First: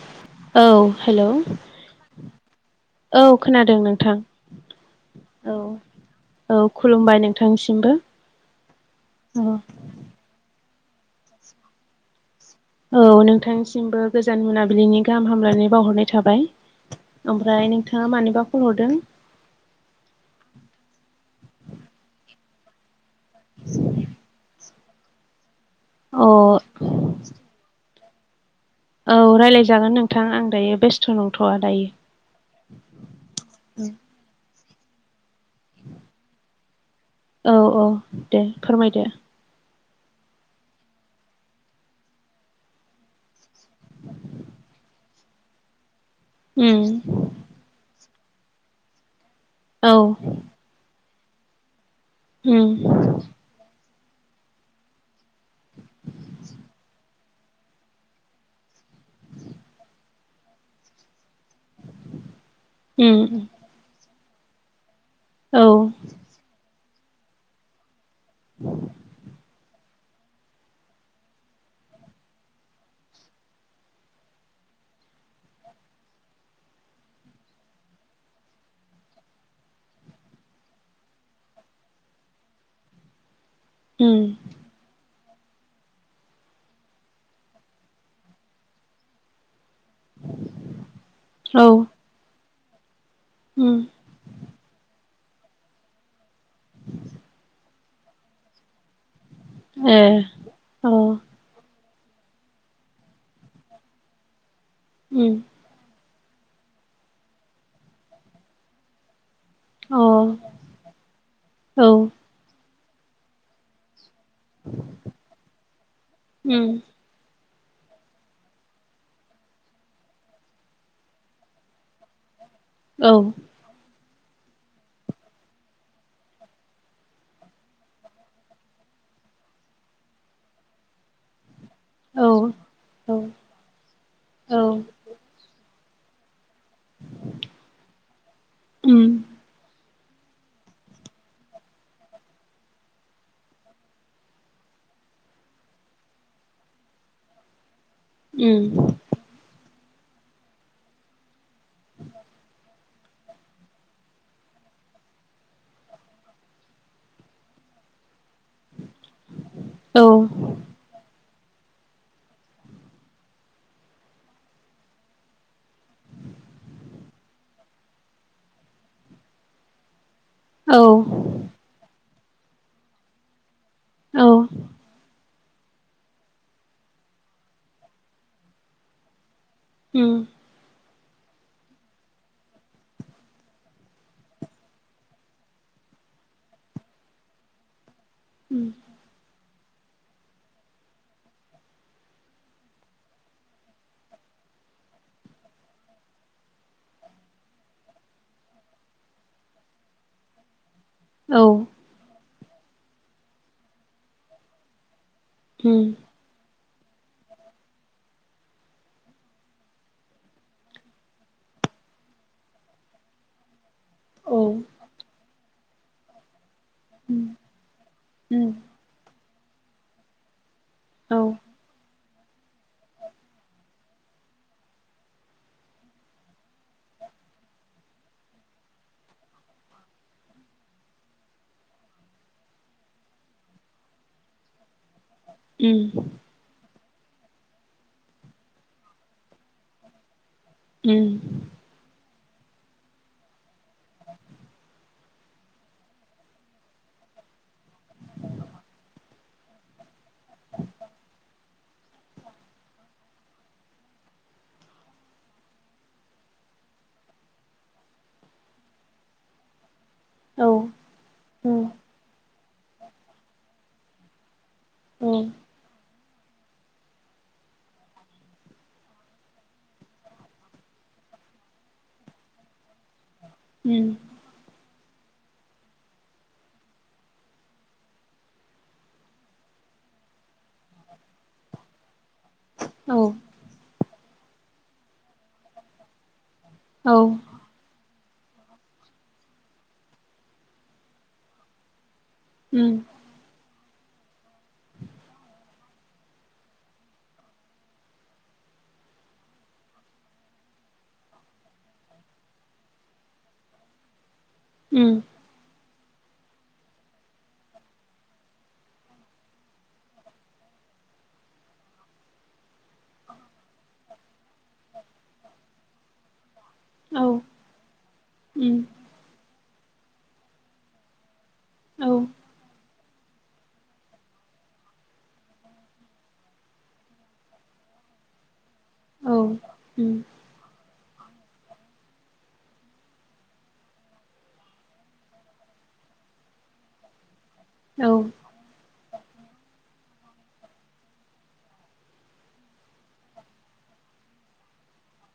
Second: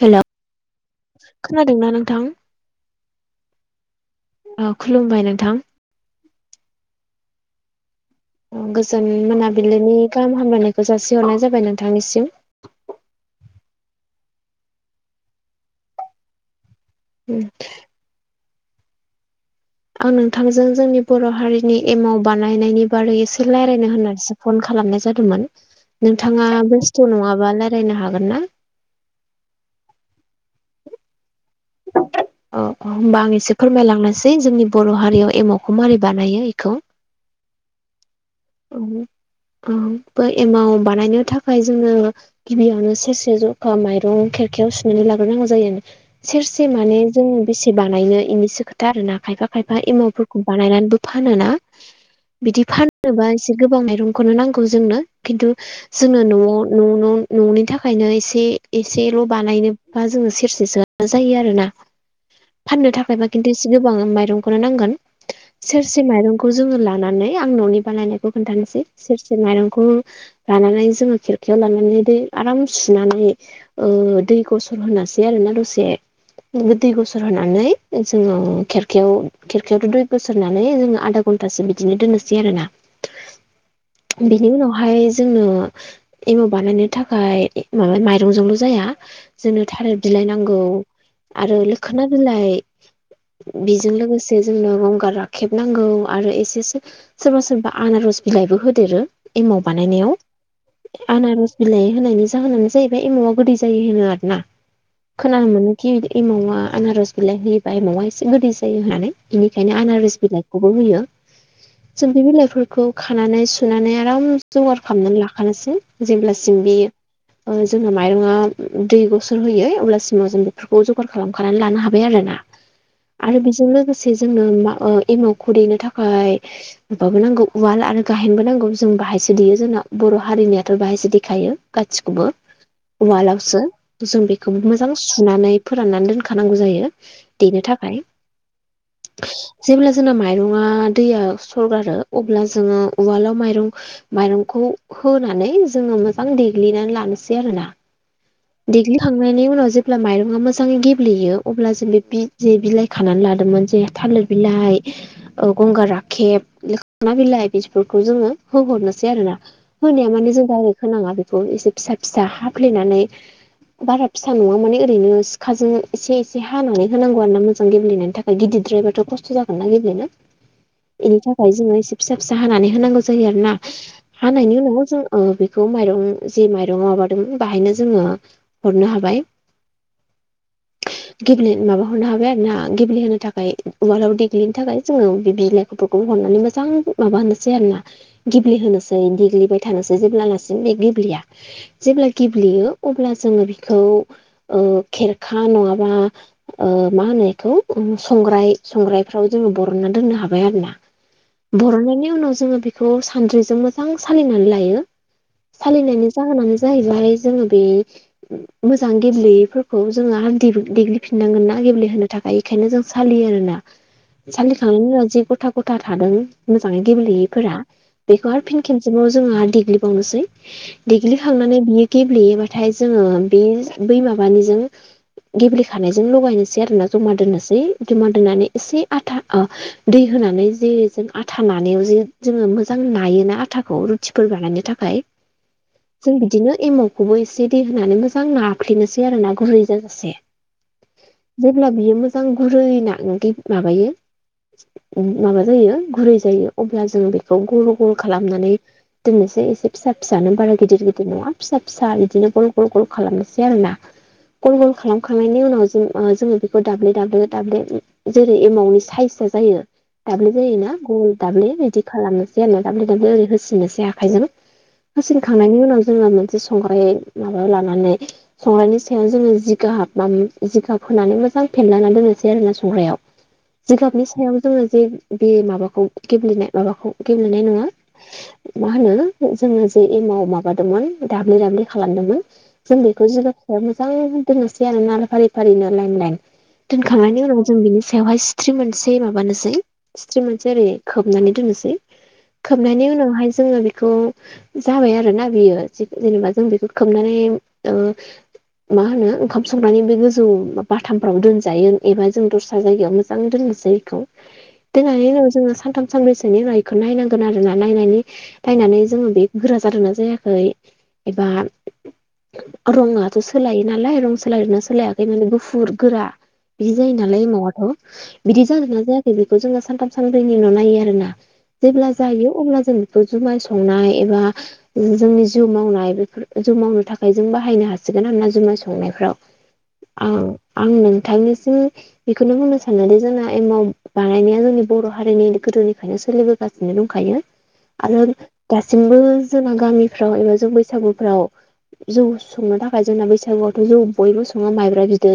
हेल'। औ हेल' खोनादोंना नोंथां औ खोनादों नोंथां। अ' खुलुमबाय औ नोंथां। औ खुलुमबाय नोंथांसिमबो गोजोन मोनाबिलिनि गाहाम हामलायनायखौ जासिहरनाय जाबाय नोंथांनिसिम। औ नोंथांनिसिमबो गोजान मोनाबिलिनि गाहाम हामलायनाय बावहरनाय थाबाय। ओमफ्राय नोंथाङा मानिबा फन हरदों। आं नोंथांजों जोंनि बर' हारिनि एमाव बानायनायनि बारै एसे रायल्लायनो होननानैसो फन खालाम‌ खालामनाय जादोंमोन नोंथाङा अ बेस्थु नङाबा रायज्लायनो हागोन ना? औ रायज्लायजागोन नोंथां आं दायो बेस्थ' नंथ'वा दायो। [unintelligible] होमबा आं एसे फोरमायलांनोसै जोंनि बर' हारियाव एमावखौ मारि बानायो बेखौ औ -औ दे फोरमायदो। ब एमाव बानायनो थाखाय जोङो गिबियावनो सेरसे जखा माइरं खेरखायाव सुनानै लाग्रोनांगौ जायो। सेरसे माने उम जोङो बेसे बानायनो बेनिसो खोथा आरोना खायफा खायफा औ एमावफोरखौ बानायनानैबो फानोना बिदि फान उम जनोबा एसे गोबां माइरंखौनो नांगौ जोंनो खिन्थु जोङो न'आव न' न'नि थाखायनो एसे एसेल' बानायनोबा जोङो सेरसेसो जायो आरोना फाननो थाखायबा उम खिन्थु एसे गोबां माइरंखौनो नांगोन‌। औ सेरसे माइरंखौ जोङो लानानै आं न'नि बानायनायखौ खोन्थानोसै सेरसे माइरंखौ लानानै जोङो खिरखायाव लानानै दै आराम सुनानै ओ दैखौ गसर होनोसै आरो ना दसे [unintelligible] होनानै जोङो खेरखायाव खेरखायावथ' दै बोसोर होनानै जों आदा घन्टासो बिदिनो दोननोसै आरोना उम बिनि उनावहाय जोंनो एमाव बानायनो थाखाय माबा माइरंजोंल' जाया जोंनो थालिर बि आरो औ लोखोना बिलाइ बेजों उम लोगोसे जोंनो गंगार राखेबनांगौ आरो एसेस सोरबा सोरबा आनारस बिलाइबो होदेरो एमाव ए अ बानायनायाव उम आनारज बिलाइ होनायनि जाहोनानो जाहैबाय एमावा गोदै जायो होनो आरोना। खोनानो मोनोखि बि एमावा आनारस बिलाइ होयोबा एमावाआ एसे गोदै जायो होननानै बेनिखायनो अ औ आनारस बिलाइखौबो होयो सुमफ बिलाइ बे खौ खानानै सुनानै आराम जगार खालामनानै लाखानोसै जेब्लासिम उम बेयो जोंना माइरङा दै गसर होयो अब्ला [unintelligible] जों बेफोरखौ जगार खालामखानानै लानो हाबाय आरोना औ आरो बेजों लोगोसे ससे जोंनो एमावखौ दैनो थाखाय माबाबो नांगौ उवाल आरो गाहेनबो नांगौ जों बाहायसो देयो जोंना बर' हारिनियाथ' बाहायसो देखायो। गासिखौबो औ औ उवालावसो जों औ बेखौबो मोजां सुनानै फोराननानै दोनखानांगौ जायो देनो थाखाय। उम जेब्ला जोंना माइरङा दैया सरगारो अब्ला जोङो उवालाव माइरं माइरंखौ होनानै जोङो मोजां देग्लिनानै लानोसै आरोना। उम दलि हां मायनि उ जेब्ला माइरङा मोजाङै गेब्लेयो अब्ला जों बे जे बिलाइ खानानै लादोंमोन जे थालिर बिलाइ गंगार राखेब खा बिलाइ बेफोरखौ जोङो होहरनोसै आरो ना। औ होनाया माने जों डायरेक्ट होनाङा बेखौ एसे फिसा फिसा हाफ्लेनानै बारा फिसा नङा माने ओरैनो सिखाजों एसे एसे हानानै होनांगौ आर ना मोजां गेब्लेनायनि थाखाय गिदिरद्रायबाथ' खस्थ जागोन। अ ग बेनो औ जसे फिसा फिसा हानानै होनांगौ जायो आरोोना औ हानायनि उनाव जों बेखौ माइरं जि माइरं माबादों बेाहायनो जोङो हरनो हाबाय उम गेब्ले माबा हरनो हाबाय आरो ना गेब्लेहोनो थाखाय उवालाव देग्लिनो थाखाय जोङो बि बिदिनो फोरखौ हरनानै मोजां माबा होनोसै आरो ना उम गेब्लेहोसै जै देग्लिबाय थानोसै जेब्लालासिम बे गेब्लेया जेब्ला गेब्लेयो अब्ला जोङो बिखौ खेरखा नङाबा मा होनो बेखौ संग्राय संग्रायफ्राव जोङो बरनना दोननो हाबाय आरोना। औ बर'नायनि उनाव जोङो बेखौ सानद्रिजों मोजां सालिनानै लायो। उम सालिनायनि जाहोनानो जाहैबाय जोङो बे मो मोजां गेब्लेयैफोरखौ जोङो देग्लिफिनांगोन ना गेब्लेहोनो थाखाय बेखायनो जों सालियो आरोना। औ सालिखांनायनि उनाव जि गथा गथा थादों। मोजाङै उम गेब्लेयैफोरा बेखौ आरो उम फिन खेमसिमाव जोङो आरो देग्लिबावनोसै औ देग्लिखांनानै बियो गेब्लेयोबाथाय जोङो बे बै माबानिजों। गेब्लेखानायजों लगायनोसै आरोना जमा दोननोसै जमा दोन्नानै एसे आथा दै होनानै जे जों आथा नानायाव जे जोङो मोजां नायोना आथाखौ। खथिफोर बानायनो थाखाय। उम जों बिदिनो एमावखौबो एसे दै होनानै मोजां नाफ्लेनोसै आरो ना गुरै जाजासे उम जेब्ला बियो मोजां गुरै ना माबायो। माबा जायो गुरै जायो अब्ला जों बेखौ गल गल खालामनानै दोननोसै एसे फिसा फिसानो बारा गिदिर गिदिर नङा फिसा फिसा बिदिनो गल गल गल खालामनोसै आरो ना गल गल खालामखांनायनि उनाव जों जोङो बेखौ दाब्ले दाब्ले दाब्ले जेरै एमाउन्टनि साइजआ जायो। दाब्ललि औ जायोना गल दाब्लि रेदि खालामनोसै आरो ना दाब्ले दाब्ले ओरै होसिननोसै आखाइजों। उम औ हासिनखांनायनि उनाव जोङो मोनसे संग्राय माबायाव लानानै। संग्रनायनि सायाव जोङो जिगाब माब जिगाब होनानै मोजां फेेनलायनानै दोननोसै आरोना संग्रायाव। उम जिगाबनि सायाव। जोङो जे बे माबाखौ गेबेनाय माबाखौ गेब्लेनाय नङा। मा होनो जोङो जे एम माबादोंमोन दाबलि दाब्लि खालामदोंमोन। जों औ खौ जगसाया मोजां दोननोसै आरो नाल फारि फारिनो लाइन लाइन औ दोनखांनायनि उनाव जों बिनि बेवहाय सिथ्रि मोनसे माबानोसै सिथ्रि मोनसे ओरै खोबनानै दोननोसै। उम खोबनायनि उनावहाय जोङो बेखौ। जाबाय आरो ना बियो जेनेबा जों बेखौ खोबनानै मा होनो ओंखाम संनानै बे गोजौ बाथामफ्राव दोनजायो एबा जों दस्रा जायगायाव मोजां। दोननोसैखौ उम दनानै उनाव जों सानथ सानबैसोनिखौ नायनांगोन आरो ना नायनानै नायनानै जोङो बे गोरा जादों ना जायाखै। एबा रङाथ' सोलाय नालाय रं सोलायना सोलायाखै माने गुफुर गोरा। बिदि जायो औ नालायमावाथ' बिदि उम जागोन ना जायाखै बेखौ जोङो सानथाम सानब्रैनि उन' नायो आरोना जेब्ला औ जायो अब्ला जों बे जुमाय संनाय एबा जोंनि जौ मावनाय बेफोर जौ मावनो था फायजों बाहायनो हासिगोन आरोना जुमाय संनायफ्राव औ उम आं आं नोंथांनिसिम बेखौनो बुंनो सानदि जोंना एमाव बानायनाया जोंनि बर' हारिनि गोदोनिफ्रायनो सोलिबो गासिनो दंखायो औ आरो दासिमबो जोंना गामिफ्राव एबा जों बैसागुफ्राव जौ संनो थाखाय जोंना बैसागुआवथ' जौ बयबो सङो माइब्रा बिदै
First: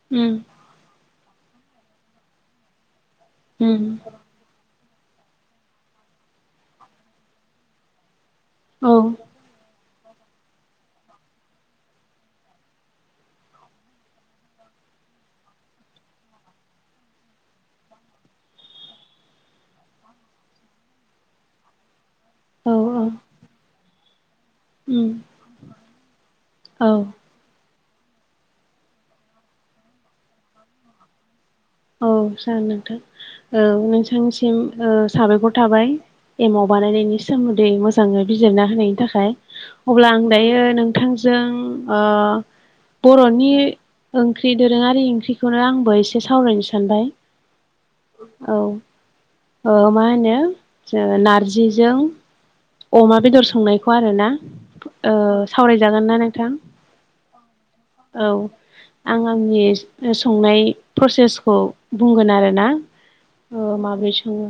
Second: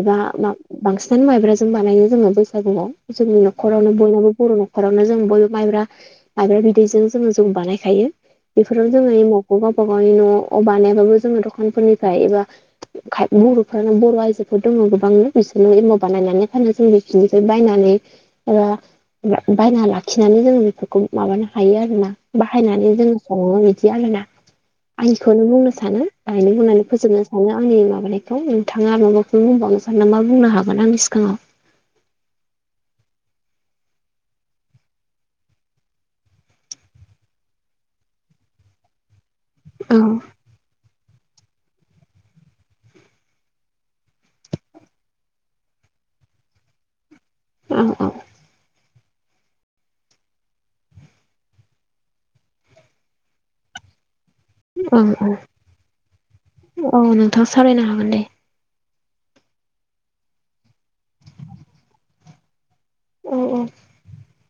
एबा उम मा बांसिनानो माइब्राजों बानायो जोङो बैसागुआव जोंनि उम न'खरावनो बयनाबो बर' न'खरावनो जों बयबो माइब्रा माइब्रा बिदैजों जोङो जों बानायखायो। बेफोराव औ जोङो एमावखौ गावबा गावनि न'आव बानायाबाबो जोङो दखानफोरनिफ्राय एबा बर'फ्रानो बर' आइजोफोर दङ गोबांनो बिसोरनो एम बानायनानै फानोानो जों बेखिनिफ्राय बायनानै एबा बायना लाखिनानै जोङो बेफोरखौ माबानो हायो आरोना औ बाहायनानै औ जोङो सङो बिदि आरोना उम नो बुंनो सानो बाहायनो बुंनानै औ फोजोबनो आनो आंनि माबानायखौ नोंथाङा माबाखौ बुंबावनो सानदोंबा बुंनो हागोन आंनि सिगाङाव औ जागोन नोंथां औ नोंथांनिसिम साबायखर थाबाय। एमाव बानायनायनि सोमोन्दै मोजाङै बिजिरना होनायनि थाखाय अब्ला औ आं दायो नों थांजों ओ बरनि ओंख्रि दोरोङारि ओंख्रिखौनो आंबो एसे सावरायनोसै- सानबाय औ औ ओ मा होनो जो नारजिजों अमा बेदर संनायखौ आरो ना औ ओ सावरायजागोन ना नोंथां औ औ नोंथां सावरायनो हागोन दे औ आं आंनि संनाय प्रसेसखौ बुंगोन आरोना औ ओ औ माब्रै सङो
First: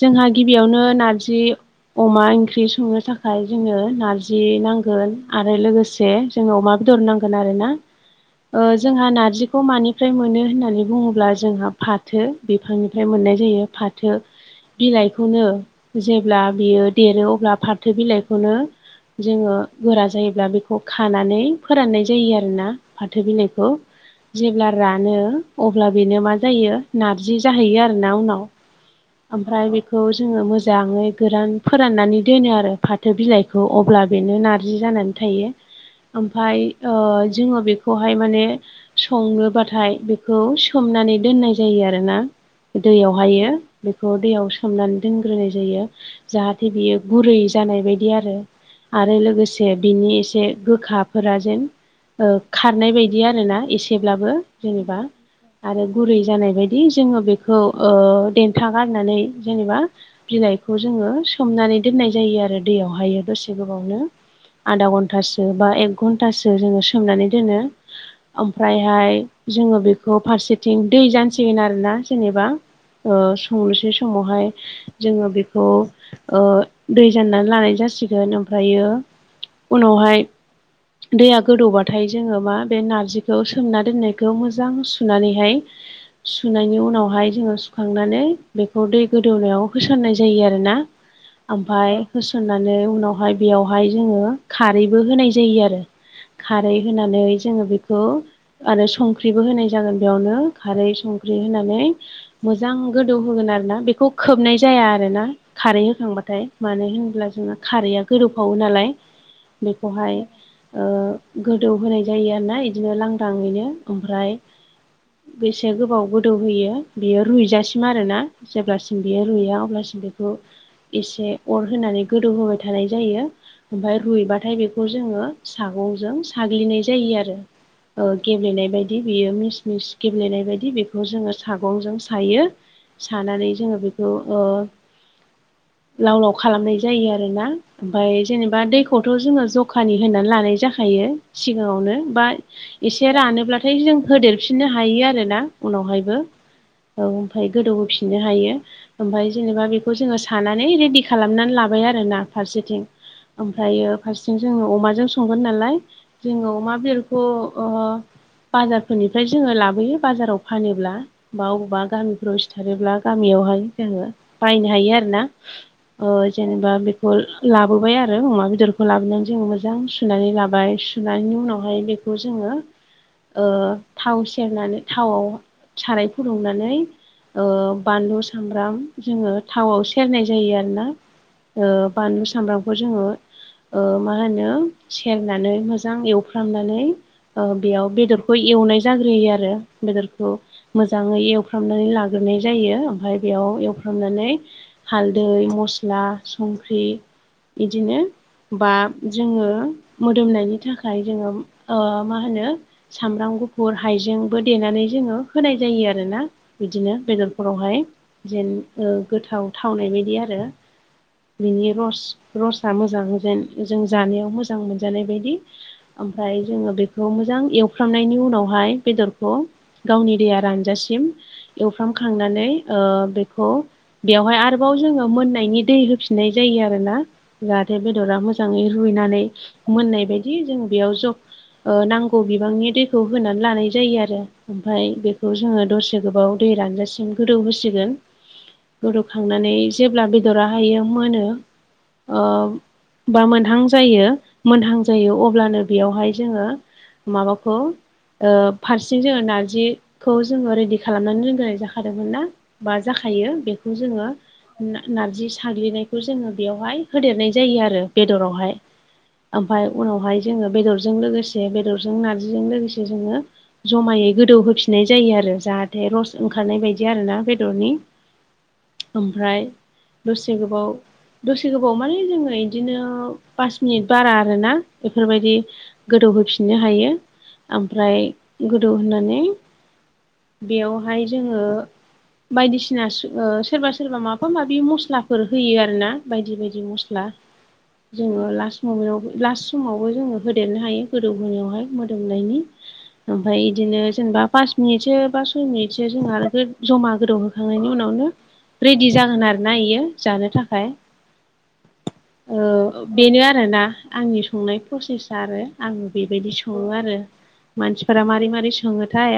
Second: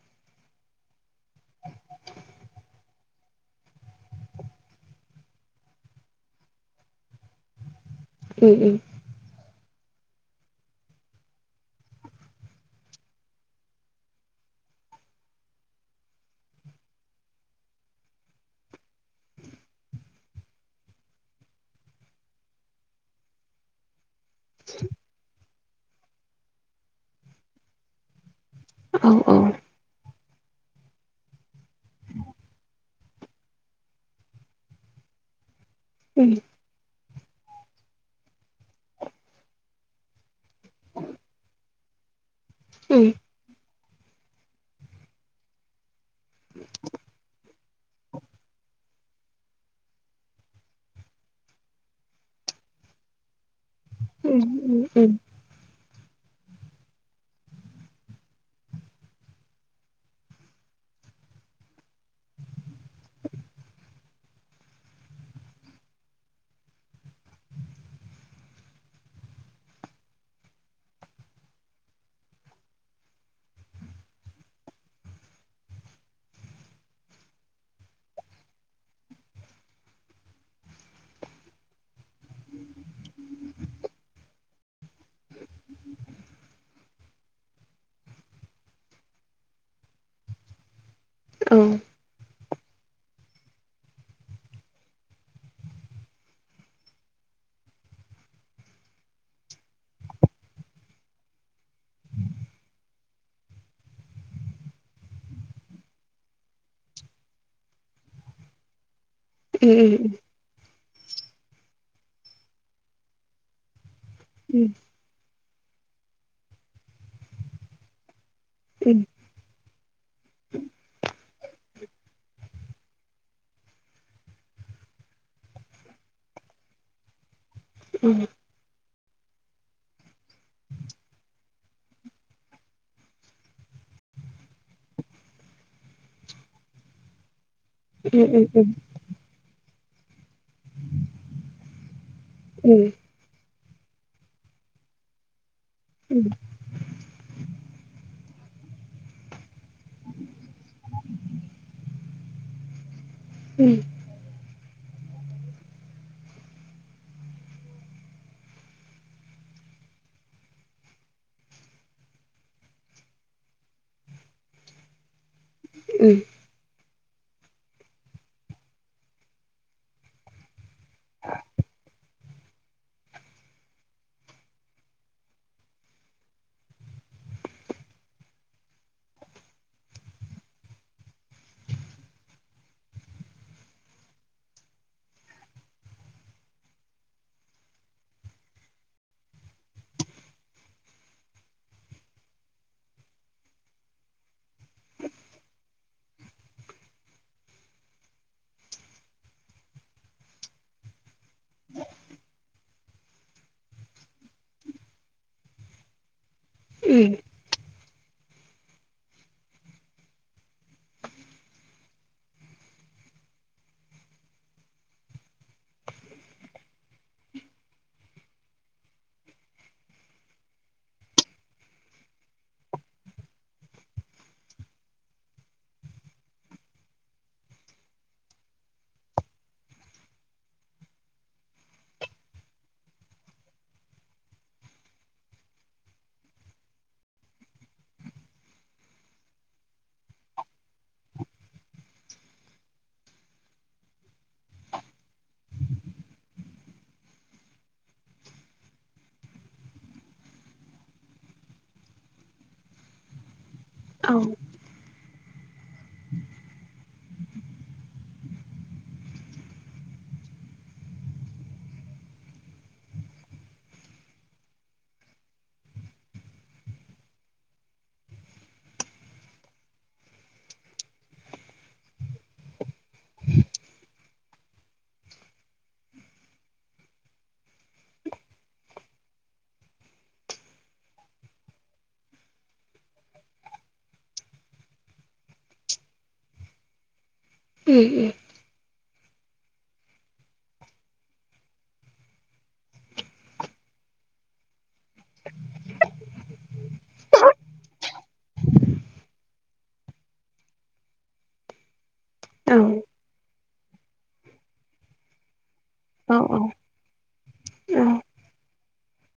जोंहा गिबियावनो नारजि अमा ओंख्रि ओंख्रि संनो थाखाय जोङो नारजि नांगोन आरो लोगोसे जों अमा दरनांगोन आरो ना उम जोंहा नारजिखौ खौ मानिफ्राय मोनो होननानै बुङोब्ला जोंहा फाथो बिफांनिफ्राय मोननाय जायो फाथो बिलाइखौनो जेब्ला बियो देरो अब्ला फाथो बिलाइखौनो जोङो गोरा जायोब्ला बेखौ खानानै फोराननाय जायो आरोना फाथो बिलाइखौ जेब्ला रानो अब्ला बेनो मा जायो नारजि जाहैयो आरोना उनाव उम औ उम ओमफ्राय बेखौ जोङो मोजाङै गोरान फोराननानै दोनो आरो फाथो बिलाइखौ अब्ला बेनो नारजि जानानै थायो ओमफाय ओ जोङो बेखौहाय माने संनोबाथाय बेखौ खौ सोमनानै दोननाय जायो आरोना दैयावहायो बेखौ दैयाव सोमनानै दोनग्रोनाय जायो जाहाथे बियो गुरै जानाय बायदि आरो आरो लोगोसे बिनि एसे गोखाफोरा जेन ओ खारनाय बायदि आरोना एसेब्लाबो उम जेनेबा उम औ उम आरो गुरै जानाय बायदि जोङो बेखौ ओ देन्था गारनानै जेनेबा बिलाइखौ जोङो सोमनानै दोननाय जायो आरो दैयावहायो दसे गोबावनो आधा घन्टासो बा एक घन्टासो जोङो सोमनानै दोनो ओमफ्रायहाय जोङो बेखौ फारसेथिं दै जानसिगोन आरोना जेनेबा ओ संनोसै समावहाय जोङो बेखौ ओ दै जाननानै लानाय जासिगोन ओमफ्रायो उनावहाय दैया गोदौबाथाय जोङो मा बे नारजिखौ सोमना दोननायखौ मोजां सुनानैहाय सुनायनि उनावहाय जोङो खांनानै बेखौ दै गोदौनायाव होसननाय जायो आरो ना ओमफाय होसननानै उनावहाय बेयावहाय जोङो खारैबो होनाय जायो आरो। खारै होनानै जोङो बेखौ आरो संख्रिबो होनाय जागोन बेयावनो खारै संख्रि होनानै मोजां गोदौ होगोन आरो ना बेखौ खोबनाय जाया आरो ना खारै होखांबा फ्राय मानो होनब्ला जोंहा खारैया गोदौफावो नालाय बेखौहाय ओ गोदौ होनाय जायो आरोना इदिनो लांदाङैनो ओमफ्राय उम। बेसे गोबाव गोदौ होयो बेयो रुइजासिम आरोना। उम उम जेब्लासिम बेयो रुया अब्लासिम बेखौ एसे अर होनानै गोदौ होबाय थानाय जायो। ओमफाय रुइबाथाय बेखौ जोङो सागंजों साग्लिनाय जायो आरो। ओ औ गेब्लेनाय बायदि बियो मिस मिस गेब्लेनाय बायदि बेखौ जोङो सागंजों सायो। सानानै जोङो बेखौ ओ लाव लाव खालामनाय जायो आरो ना। ओमफाय जेनेबा दैखौ खौथ जोङो जखानि होनानै लानाय जाखायो सिगाङावनो बा एसे रानोब्लाथाय जों होदेरफिननो हायो आरोना उनावहायबो। औ ओमफाय गोदौहोफिननो हायो ओमफाय जेनेबा बेखौ जोङो साना नै रेदि खालामनानै लाबाय आरोना फारसेथिं ओमफायो फारसेथिं जोङो अमाजों संगोन नालाय जोङो अमा बेदरखौ ओ बाजारफोरनिफ्राय जोङो लाबोयो बाजाराव फानोब्ला बा बबावबा गामिफ्राव सिथारोब्ला गामियावहाय जोङो बायनो हायो आरोना। ओ जेनेबा बेखौ लाबोबाय आरो अमा बेदरखौ लाबोनानै जोङो मोजां सुनानै लाबाय सुनायनि उनावहाय बेखौ जोङो थाव सेरनानै थावआव साराय फुदुंनानै ओ बानलु सामब्राम जोङो थावआव सेरनाय जायो आरोना। बानलु सामब्रामखौ जोङो ओ मा होनो सेरनानै मोजां एवफ्रामनानै ओ बेयाव बेदरखौ एवनाय जाग्रोयो आरो बेदरखौ मोजाङै एवफ्रामनानै लाग्रोनाय जायो। ओमफ्राय बेयाव एवफ्रामनानै हालदै मस्ला संख्रि इदिनो बा जोङो मोदोमनायनि थाखाय जोङो ओ मा होनो सामब्राम गुफुर हाइजेंबो देनानै जोङो होनाय जायो आरोना। बिदिनो बेदरफोरावहाय जेन गोथाव थावनाय बायदि आरो। बिनि रस-रसा मोजां जेन जों जानायाव मोजां मोनजानाय बायदि ओमफ्राय जोङो बेखौ मोजां एवफ्रामनायनि उनावहाय बेदरखौ गावनि दैया रानजासिम एवफ्रामखांनानै ओ बेखौ बेवहाय आथ आरोबाव जोङो मोननायनि दै होफिननाय जायो आरोना जाहाथे बेदरा मोजाङै रुइनानै मोननाय बायदि जों बेयाव जख नांगौ बिबांनि दैखौ होनानै लानाय जायो आरो। ओमफ्राय बेखौ जोङो दसे गोबाव दै रानजासिम गोदौ होसिगोन खांनानै जेब्ला बेदरा हायो मोनो बा मोनहां जायो मोनहां जायो अब्लानो बेयावहाय जोङो माबाखौ ओ फारसेथिं जोङो नारजिखौ जोङो रेडि खालामनानै दोनग्रोनाय जाखादोंमोन ना? बा जाखायो बेखौ जोङो नारजि साग्लिनायखौ जोङो बेयावहाय होदेरनाय जायो आरो बेदरावहाय। ओमफ्राय उनावहाय जोङो बेदरजों लोगोसे बेदरजों नारजिजों लोगोसे जोङो जमायै गोदौहफिननाय जायो आरो जाहाथे रस ओंखारनाय बायदि आरोना बेदरनि ओमफ्राय दसे गोबाव दसे गोबाव माने जोङो बिदिनो पास मिनिट बारा आरोना इफोरबायदि गोदौहोफिननो हायो। ओमफ्राय गोदौ होनानै बेयावहाय जोङो बायदिसिना सोरबा सोरबा माबा माबि मस्लाफोर होयो आरोना बायदि बायदि मस्ला। जोङो लास हाबायाव लास्ट समावबो जोङो होदेरनो हायो। गोदौहोनायावहाय मोदोमनायनि ओमफ्राय बिदिनो जेनेबा पास मिनिटसो बा सय मिनिटसो जोंहा आरो जमा गोदौहोखांनायनि उनावनो रेडि जागोन आरो ना बियो जानो थाखाय। बेनो आरोना आंनि संनाय प्रसेसा आरो। आङो बे औ बायदि सङो आरो औ मानसिफोरा मारै मारै सङोथाय।